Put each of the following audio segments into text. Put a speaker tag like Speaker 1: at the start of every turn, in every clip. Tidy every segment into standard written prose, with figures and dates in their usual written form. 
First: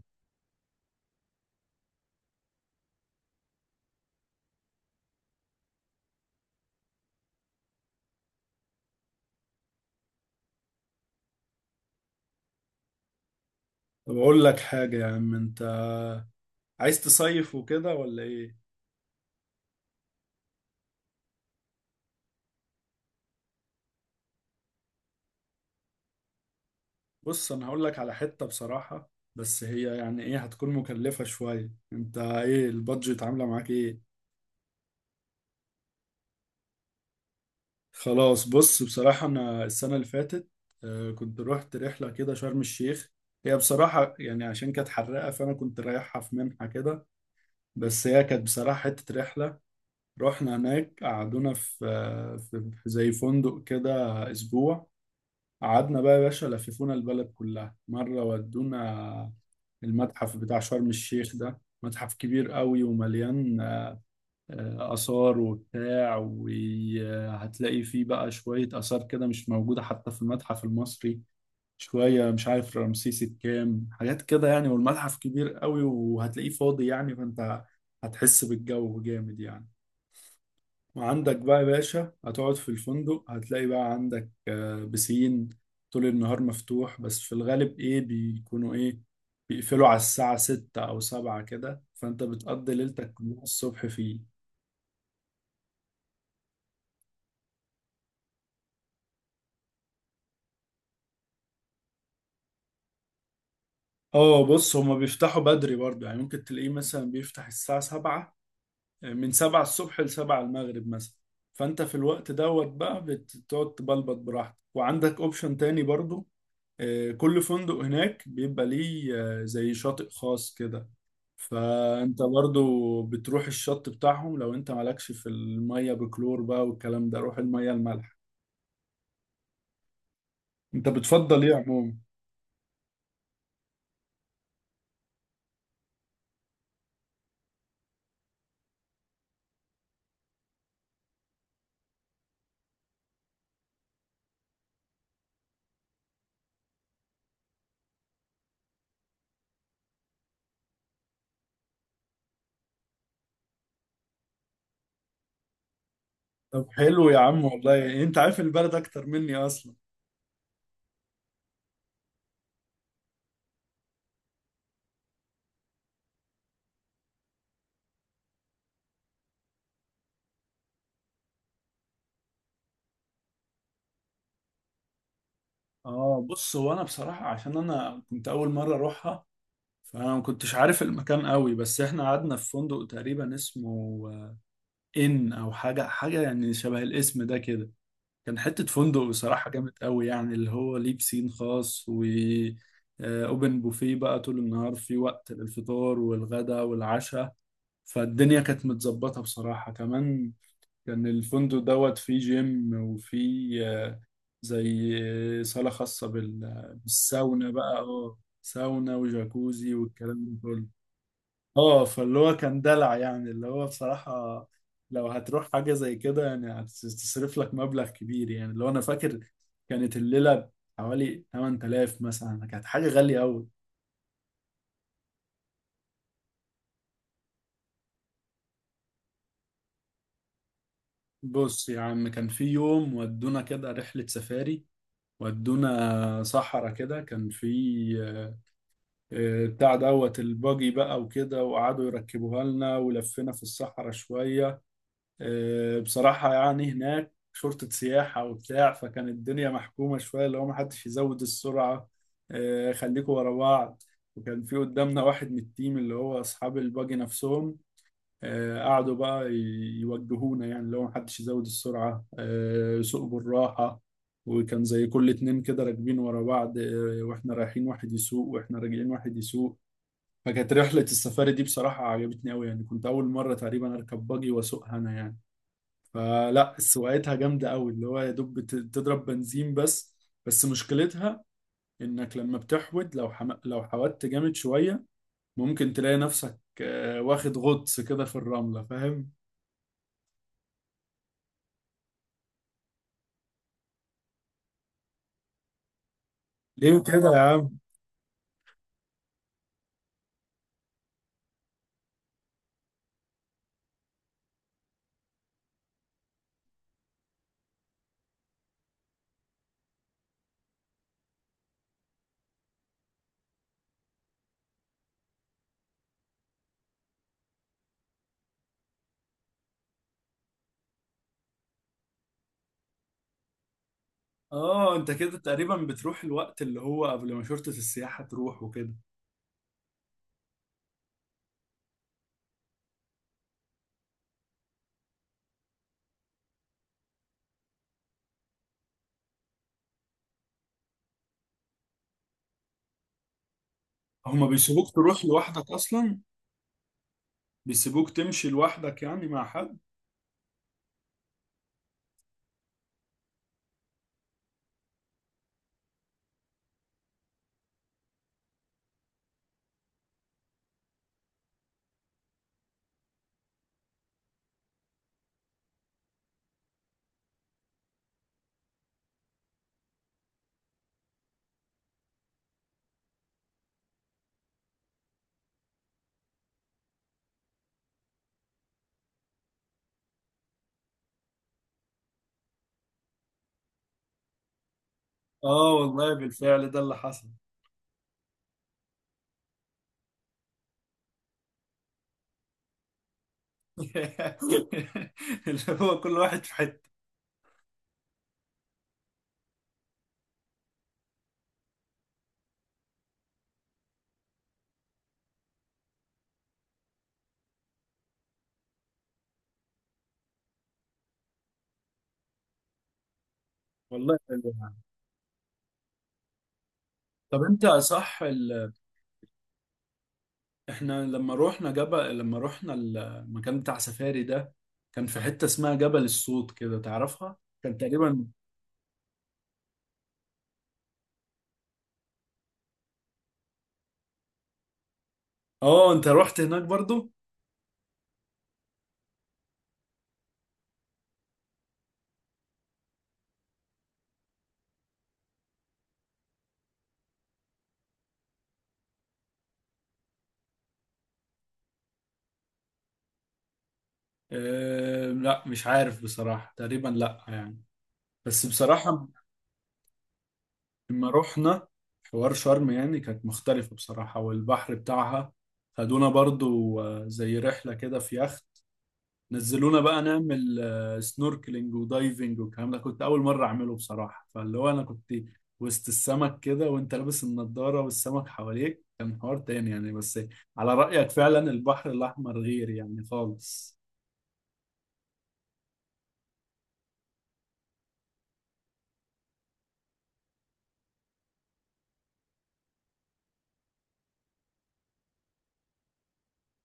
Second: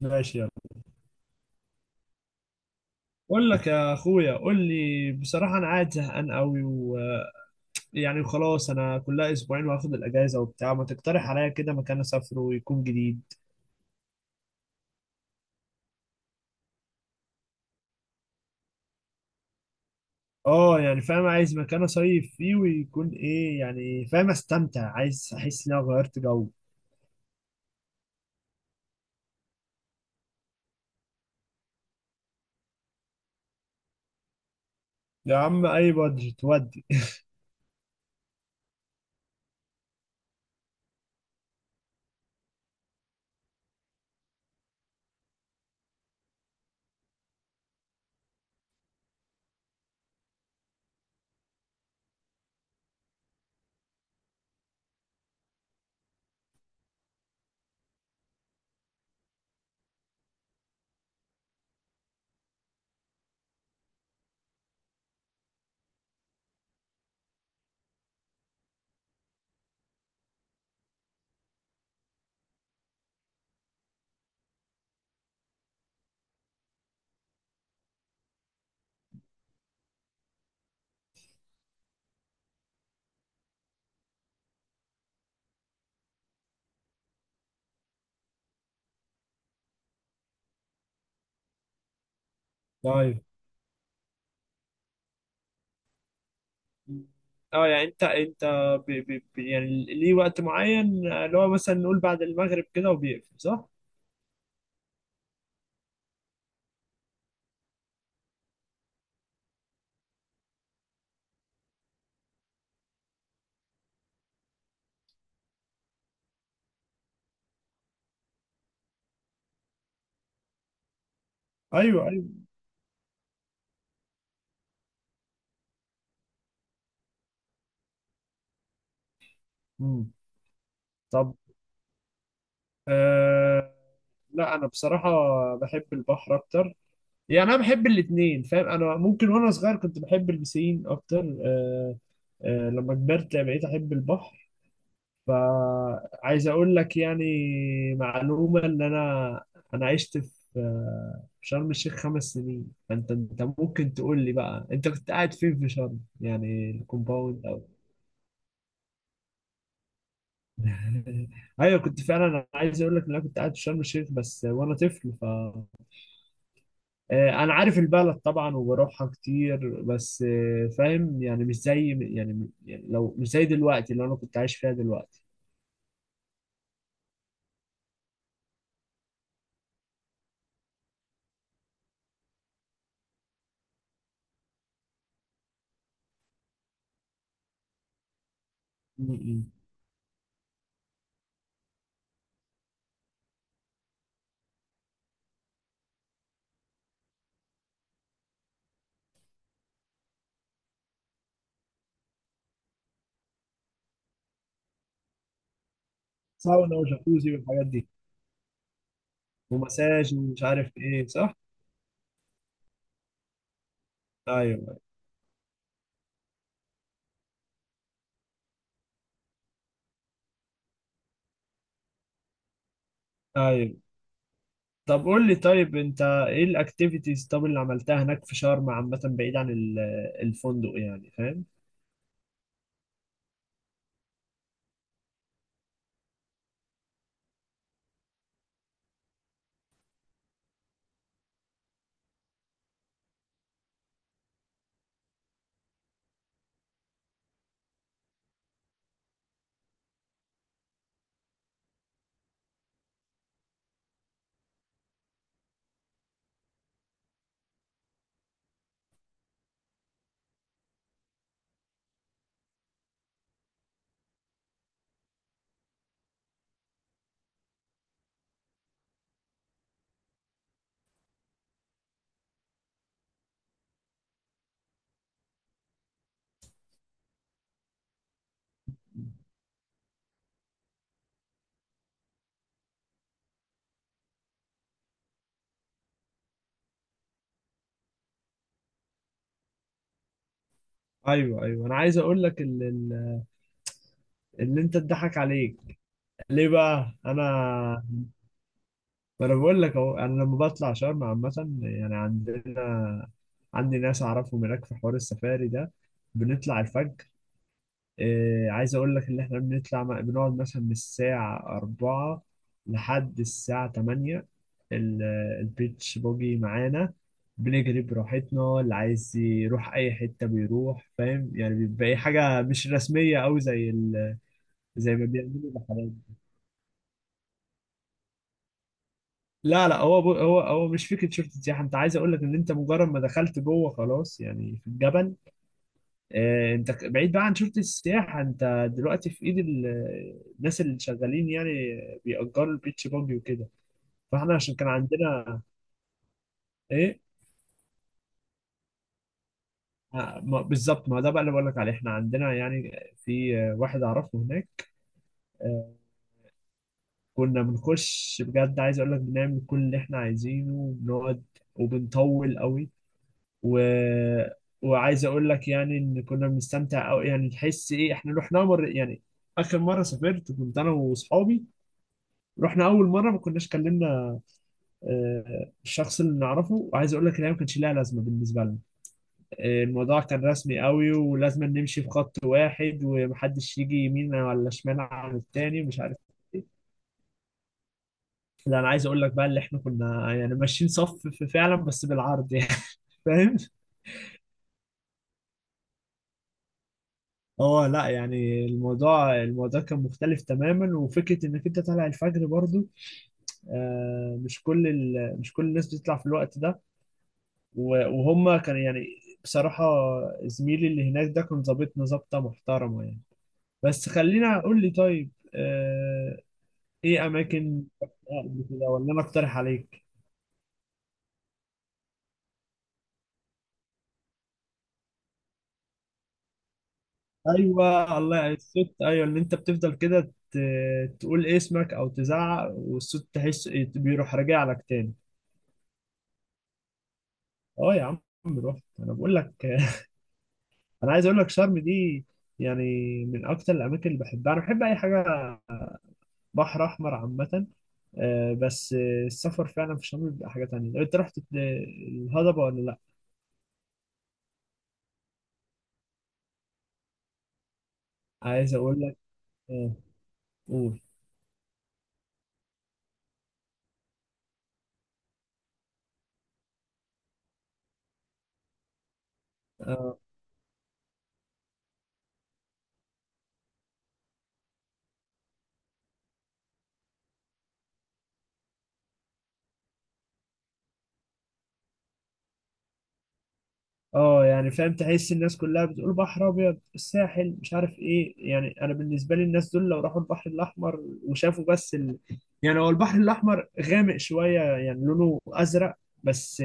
Speaker 1: ماشي يلا. بقول لك يا اخويا، قول لي بصراحه، انا قاعد زهقان قوي ويعني وخلاص، انا كلها اسبوعين واخد الاجازه وبتاع. ما تقترح عليا كده مكان اسافره ويكون جديد.
Speaker 2: طب اقول لك حاجة يا عم. انت عايز تصيف وكده ولا ايه؟
Speaker 1: اه يعني فاهم، عايز مكان اصيف فيه ويكون ايه، يعني فاهم استمتع، عايز احس ان انا غيرت جو.
Speaker 2: بص، انا هقول لك على حتة بصراحة، بس هي يعني ايه، هتكون مكلفة شوية. انت ايه البادجت عاملة معاك ايه؟
Speaker 1: يا عم اي بادجت ودي؟
Speaker 2: خلاص، بص بصراحة انا السنة اللي فاتت كنت رحت رحلة كده شرم الشيخ. هي بصراحة يعني عشان كانت حرقة، فانا كنت رايحها في منحة كده، بس هي كانت بصراحة حتة رحلة. رحنا هناك، قعدونا في زي فندق كده اسبوع. قعدنا بقى يا باشا، لففونا البلد كلها مرة، ودونا المتحف بتاع شرم الشيخ. ده متحف كبير قوي ومليان آثار وبتاع، وهتلاقي فيه بقى شوية آثار كده مش موجودة حتى في المتحف المصري. شوية مش عارف رمسيس الكام حاجات كده يعني، والمتحف كبير قوي وهتلاقيه فاضي يعني، فأنت هتحس بالجو جامد يعني. وعندك بقى يا باشا هتقعد في الفندق، هتلاقي بقى عندك بسين طول النهار مفتوح، بس في الغالب ايه بيكونوا ايه، بيقفلوا على الساعة ستة أو سبعة كده، فأنت بتقضي ليلتك
Speaker 1: طيب.
Speaker 2: كلها الصبح فيه.
Speaker 1: اه يعني انت ب ب ب يعني ليه وقت معين اللي هو مثلا نقول بعد المغرب كده وبيقفل، صح؟
Speaker 2: اه بص، هما بيفتحوا بدري برضه يعني، ممكن تلاقيه مثلا بيفتح الساعة سبعة، من سبعة الصبح لسبعة المغرب مثلا. فأنت في الوقت دوت بقى بتقعد تبلبط براحتك، وعندك اوبشن تاني برضه. كل فندق هناك بيبقى ليه زي شاطئ خاص كده،
Speaker 1: ايوه
Speaker 2: فانت
Speaker 1: ايوه.
Speaker 2: برضو بتروح الشط بتاعهم. لو انت مالكش في المية بكلور بقى والكلام ده، روح المية المالحة.
Speaker 1: مم.
Speaker 2: انت بتفضل ايه عموما؟
Speaker 1: أه، لا انا بصراحه بحب البحر اكتر. يعني انا بحب الاثنين فاهم، انا ممكن وانا صغير كنت بحب البسين اكتر. أه. أه، لما كبرت بقيت احب البحر. فعايز اقول لك يعني معلومه، ان انا عشت في شرم الشيخ 5 سنين. فانت ممكن تقول لي بقى، انت كنت قاعد فين في شرم؟
Speaker 2: طب
Speaker 1: يعني
Speaker 2: حلو يا عم،
Speaker 1: الكومباوند او.
Speaker 2: والله انت عارف البلد اكتر مني اصلا.
Speaker 1: ايوه كنت فعلا. انا عايز اقول لك ان انا كنت قاعد في شرم الشيخ بس وانا طفل. انا عارف البلد طبعا وبروحها كتير، بس فاهم يعني مش زي. يعني لو مش زي دلوقتي اللي انا كنت عايش فيها دلوقتي.
Speaker 2: اه بص، هو انا بصراحة عشان انا كنت اول مرة اروحها، فانا ما كنتش عارف المكان قوي، بس احنا قعدنا في فندق تقريبا اسمه آه، ان او حاجة، يعني شبه الاسم ده كده. كان حتة فندق
Speaker 1: م-
Speaker 2: بصراحة
Speaker 1: م.
Speaker 2: جامد قوي يعني، اللي هو ليه بسين خاص و اوبن بوفيه بقى طول النهار، في وقت للفطار والغداء والعشاء. فالدنيا كانت متظبطة بصراحة. كمان كان الفندق دوت فيه جيم، وفيه آه، زي آه، صالة خاصة
Speaker 1: ساونا وجاكوزي
Speaker 2: بالساونا
Speaker 1: والحاجات
Speaker 2: بقى.
Speaker 1: دي.
Speaker 2: اه، ساونا وجاكوزي
Speaker 1: ومساج
Speaker 2: والكلام ده
Speaker 1: ومش
Speaker 2: كله.
Speaker 1: عارف ايه، صح.
Speaker 2: اه، فاللي هو كان دلع يعني، اللي هو بصراحة
Speaker 1: ايوه
Speaker 2: لو هتروح حاجة زي كده يعني، هتصرف لك مبلغ كبير. يعني اللي هو أنا فاكر كانت الليلة حوالي 8000 مثلا، كانت حاجة غالية أوي.
Speaker 1: ايوه. طب قول لي، طيب انت ايه الاكتيفيتيز طب اللي عملتها هناك في شرم عامة، بعيد عن الفندق؟ يعني فاهم.
Speaker 2: بص يا عم، كان في يوم ودونا كده رحلة سفاري. ودونا صحرا كده، كان في آه، بتاع دوت الباجي بقى وكده، وقعدوا يركبوها لنا، ولفينا في الصحراء شوية. بصراحة يعني هناك شرطة سياحة وبتاع، فكان الدنيا محكومة شوية، اللي هو محدش يزود السرعة، خليكوا ورا بعض. وكان في قدامنا واحد من التيم اللي هو أصحاب الباجي نفسهم، قعدوا بقى يوجهونا، يعني اللي هو محدش يزود السرعة، سوق بالراحة. وكان زي كل اتنين كده راكبين ورا بعض، واحنا رايحين واحد يسوق، واحنا راجعين واحد يسوق. فكانت رحلة السفاري دي بصراحة عجبتني أوي، يعني كنت أول مرة تقريبا أركب باجي وأسوقها أنا يعني. فلا، سواقتها جامدة قوي، اللي هو يا دوب بتضرب بنزين بس. بس مشكلتها انك لما بتحود، لو لو حودت جامد شوية، ممكن تلاقي نفسك واخد غطس كده في الرملة، فاهم؟
Speaker 1: ايوه ايوه. انا عايز اقول لك اللي انت اتضحك عليك ليه
Speaker 2: ليه
Speaker 1: بقى،
Speaker 2: كده يا عم؟
Speaker 1: انا ما انا بقول لك اهو، انا لما بطلع شرم عامه يعني عندي ناس اعرفهم هناك في حوار السفاري ده. بنطلع الفجر. إيه، عايز اقول لك ان احنا بنقعد مثلا من الساعه 4 لحد الساعه 8. ال- البيتش بوجي معانا، بنجري براحتنا، اللي عايز يروح اي حته بيروح، فاهم يعني بيبقى أي حاجه مش رسميه او زي
Speaker 2: اه انت
Speaker 1: زي ما
Speaker 2: كده
Speaker 1: بيعملوا
Speaker 2: تقريبا
Speaker 1: الرحلات.
Speaker 2: بتروح الوقت اللي هو قبل ما شرطة السياحة تروح وكده.
Speaker 1: لا لا، هو بو هو هو مش فكره شرطه سياحه. انت عايز اقول لك ان انت مجرد ما دخلت جوه خلاص يعني في الجبل، انت بعيد بقى عن شرطه السياحه. انت دلوقتي في ايد الناس اللي شغالين يعني، بيأجروا البيتش باجي وكده.
Speaker 2: هما
Speaker 1: فاحنا عشان كان
Speaker 2: بيسيبوك تروح
Speaker 1: عندنا
Speaker 2: لوحدك اصلا؟
Speaker 1: ايه
Speaker 2: بيسيبوك تمشي لوحدك يعني مع حد؟
Speaker 1: آه، ما- بالظبط. ما ده بقى اللي بقول لك عليه. احنا عندنا يعني في واحد اعرفه هناك. آه، كنا بنخش بجد. عايز اقول لك بنعمل كل اللي احنا عايزينه وبنقعد وبنطول قوي و... وعايز اقول لك يعني ان كنا بنستمتع قوي، يعني تحس ايه احنا رحنا مره يعني. اخر مره سافرت كنت انا واصحابي، رحنا اول مره ما كناش كلمنا الشخص اللي نعرفه، وعايز اقول لك ان هي ما كانش لها لازمه بالنسبه لنا. الموضوع كان رسمي قوي، ولازم نمشي في خط واحد ومحدش يجي يمين ولا شمال عن
Speaker 2: اه
Speaker 1: التاني، مش
Speaker 2: والله،
Speaker 1: عارف ايه.
Speaker 2: بالفعل ده اللي حصل.
Speaker 1: لا انا عايز اقول لك بقى اللي احنا كنا يعني ماشيين صف فعلا، بس بالعرض يعني. فاهم.
Speaker 2: اللي هو كل واحد في حتة.
Speaker 1: اه لا يعني الموضوع كان مختلف تماما، وفكره انك انت طالع الفجر برضو. مش كل الناس بتطلع في الوقت ده. وهم كان يعني، بصراحه زميلي اللي هناك ده كان ظابطنا ظابطه محترمه يعني. بس
Speaker 2: والله حلو.
Speaker 1: خلينا اقول لي طيب، ايه
Speaker 2: طب انت
Speaker 1: اماكن
Speaker 2: صح
Speaker 1: رحتها قبل
Speaker 2: ال...
Speaker 1: كده ولا انا اقترح عليك؟
Speaker 2: احنا لما روحنا جبل، لما روحنا المكان بتاع سفاري ده، كان في حتة اسمها جبل الصوت كده، تعرفها؟ كان
Speaker 1: ايوه
Speaker 2: تقريبا،
Speaker 1: الله، يعني الصوت ايوه، ان انت بتفضل كده تقول اسمك او تزعق، والصوت تحس بيروح راجع لك تاني.
Speaker 2: اه انت رحت هناك برضو.
Speaker 1: اه يا عم، رحت. انا بقول لك. انا عايز اقول لك شرم دي يعني من اكتر الاماكن اللي بحبها. انا بحب اي حاجه بحر احمر عامه. بس السفر فعلا في شرم بيبقى حاجه تانية. لو انت رحت الهضبه ولا لا؟
Speaker 2: اه... لا مش عارف بصراحة، تقريبا لا يعني. بس
Speaker 1: عايز اقول
Speaker 2: بصراحة
Speaker 1: لك آه، قول
Speaker 2: لما روحنا حوار شرم، يعني كانت مختلفة بصراحة، والبحر بتاعها خدونا برضو زي رحلة كده في يخت. نزلونا بقى
Speaker 1: آه،
Speaker 2: نعمل سنوركلينج ودايفنج والكلام ده. كنت اول مره اعمله بصراحه، فاللي هو انا كنت وسط السمك كده، وانت لابس النضاره والسمك حواليك، كان حوار تاني يعني. بس على رايك فعلا، البحر الاحمر غير يعني خالص.
Speaker 1: اه يعني فاهم، تحس الناس كلها بتقول بحر ابيض، الساحل، مش عارف ايه. يعني انا بالنسبه لي الناس دول لو راحوا البحر الاحمر وشافوا بس يعني هو البحر الاحمر غامق شويه يعني لونه ازرق، بس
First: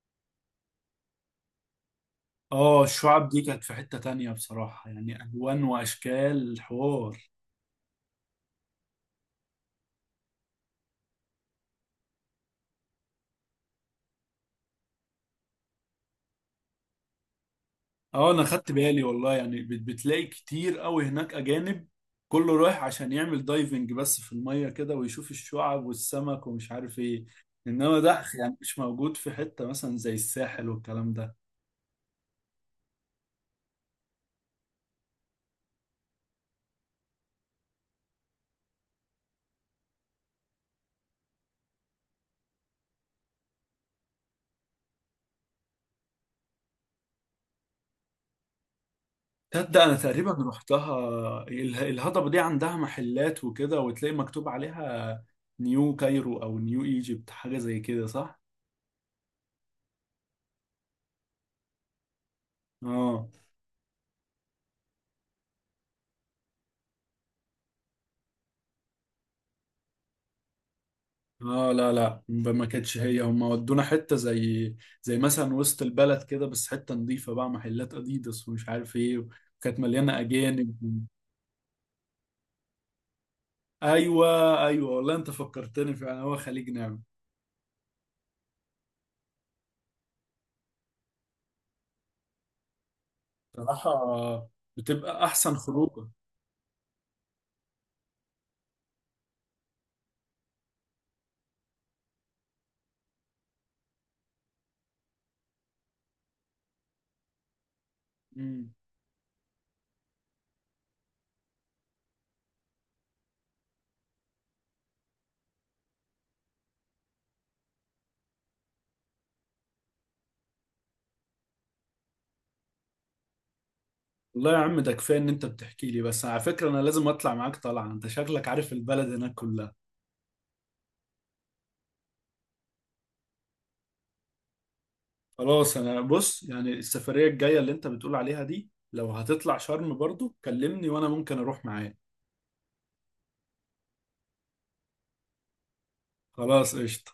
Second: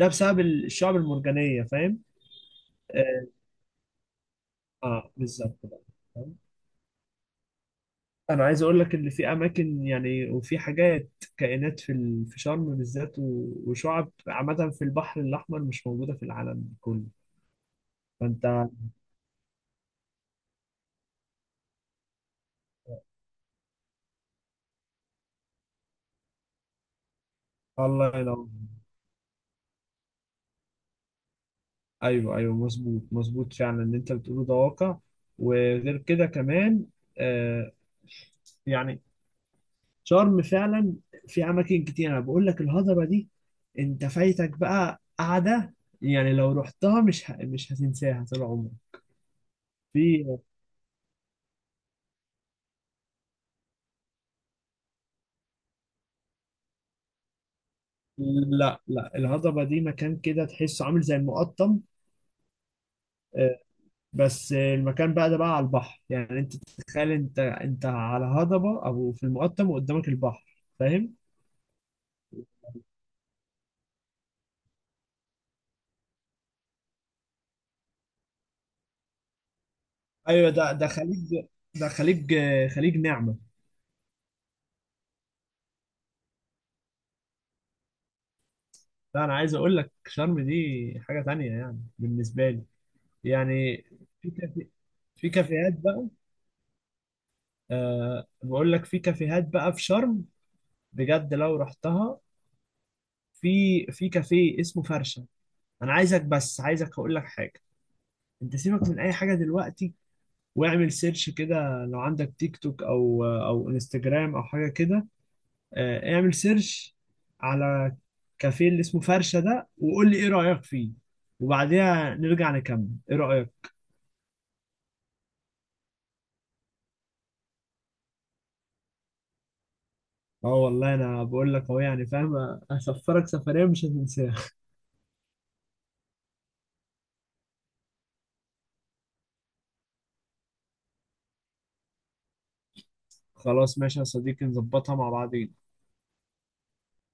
Speaker 1: ده بسبب الشعب المرجانيه، فاهم؟
Speaker 2: اه
Speaker 1: اه.
Speaker 2: الشعب دي كانت في حته تانية بصراحه، يعني
Speaker 1: بالظبط
Speaker 2: الوان
Speaker 1: بقى، فاهم؟
Speaker 2: واشكال حوار.
Speaker 1: انا عايز اقول لك ان في اماكن يعني وفي حاجات، كائنات في في شرم بالذات، وشعب عامه في البحر الاحمر مش موجوده في العالم كله.
Speaker 2: اه انا
Speaker 1: فانت.
Speaker 2: خدت بالي والله يعني، بتلاقي كتير قوي هناك اجانب، كله رايح عشان يعمل دايفنج بس في المية كده، ويشوف الشعب والسمك ومش عارف ايه. انما
Speaker 1: الله
Speaker 2: ده
Speaker 1: ينور.
Speaker 2: يعني مش موجود في حتة مثلا زي الساحل والكلام ده.
Speaker 1: ايوه ايوه مظبوط مظبوط، فعلا اللي انت بتقوله ده واقع. وغير كده كمان آه يعني شرم فعلا في اماكن كتير. انا بقول لك الهضبه دي انت فايتك بقى قعده، يعني لو رحتها مش هتنساها طول عمرك.
Speaker 2: تصدق انا تقريبا
Speaker 1: في
Speaker 2: رحتها. الهضبة دي عندها محلات وكده، وتلاقي مكتوب عليها نيو كايرو او نيو ايجيبت، حاجة زي كده صح؟
Speaker 1: لا لا، الهضبه دي مكان كده تحسه عامل زي المقطم.
Speaker 2: اه،
Speaker 1: آه، بس المكان بقى ده بقى على البحر، يعني انت تتخيل انت على هضبه او في المقطم وقدامك البحر، فاهم.
Speaker 2: اه لا لا، ما كانتش هي. هم ودونا حته زي زي مثلا وسط البلد كده، بس حته نظيفه بقى، محلات اديداس ومش عارف ايه، وكانت مليانه
Speaker 1: ايوه، ده
Speaker 2: اجانب.
Speaker 1: ده خليج، ده خليج نعمه.
Speaker 2: ايوه ايوه، والله انت فكرتني، فعلا هو خليج نعمه.
Speaker 1: لا انا عايز اقول لك شرم دي حاجه تانية يعني بالنسبه لي. يعني في
Speaker 2: بصراحه
Speaker 1: كافي
Speaker 2: بتبقى
Speaker 1: في
Speaker 2: احسن
Speaker 1: كافيهات بقى.
Speaker 2: خروجه.
Speaker 1: بقول لك في كافيهات بقى في شرم، بجد لو رحتها، في كافيه اسمه فرشه. انا عايزك، بس عايزك اقول لك حاجه، انت
Speaker 2: مم.
Speaker 1: سيبك من اي حاجه دلوقتي واعمل سيرش كده. لو عندك تيك توك او انستجرام او حاجه كده، اعمل سيرش على كافيه اللي اسمه فرشة ده، وقول لي ايه رأيك فيه، وبعديها نرجع نكمل. ايه رأيك؟
Speaker 2: والله يا عم، ده كفايه ان انت بتحكي لي. بس على فكره انا لازم اطلع معاك طلعه، انت شكلك عارف البلد هناك كلها.
Speaker 1: اه والله انا بقول لك اهو، يعني فاهم هسفرك سفرية مش هتنساها.
Speaker 2: خلاص، انا بص يعني السفريه الجايه اللي انت بتقول عليها دي، لو هتطلع شرم برضو كلمني وانا ممكن اروح معاك.
Speaker 1: خلاص ماشي يا صديقي، نظبطها مع بعض.
Speaker 2: خلاص قشطة.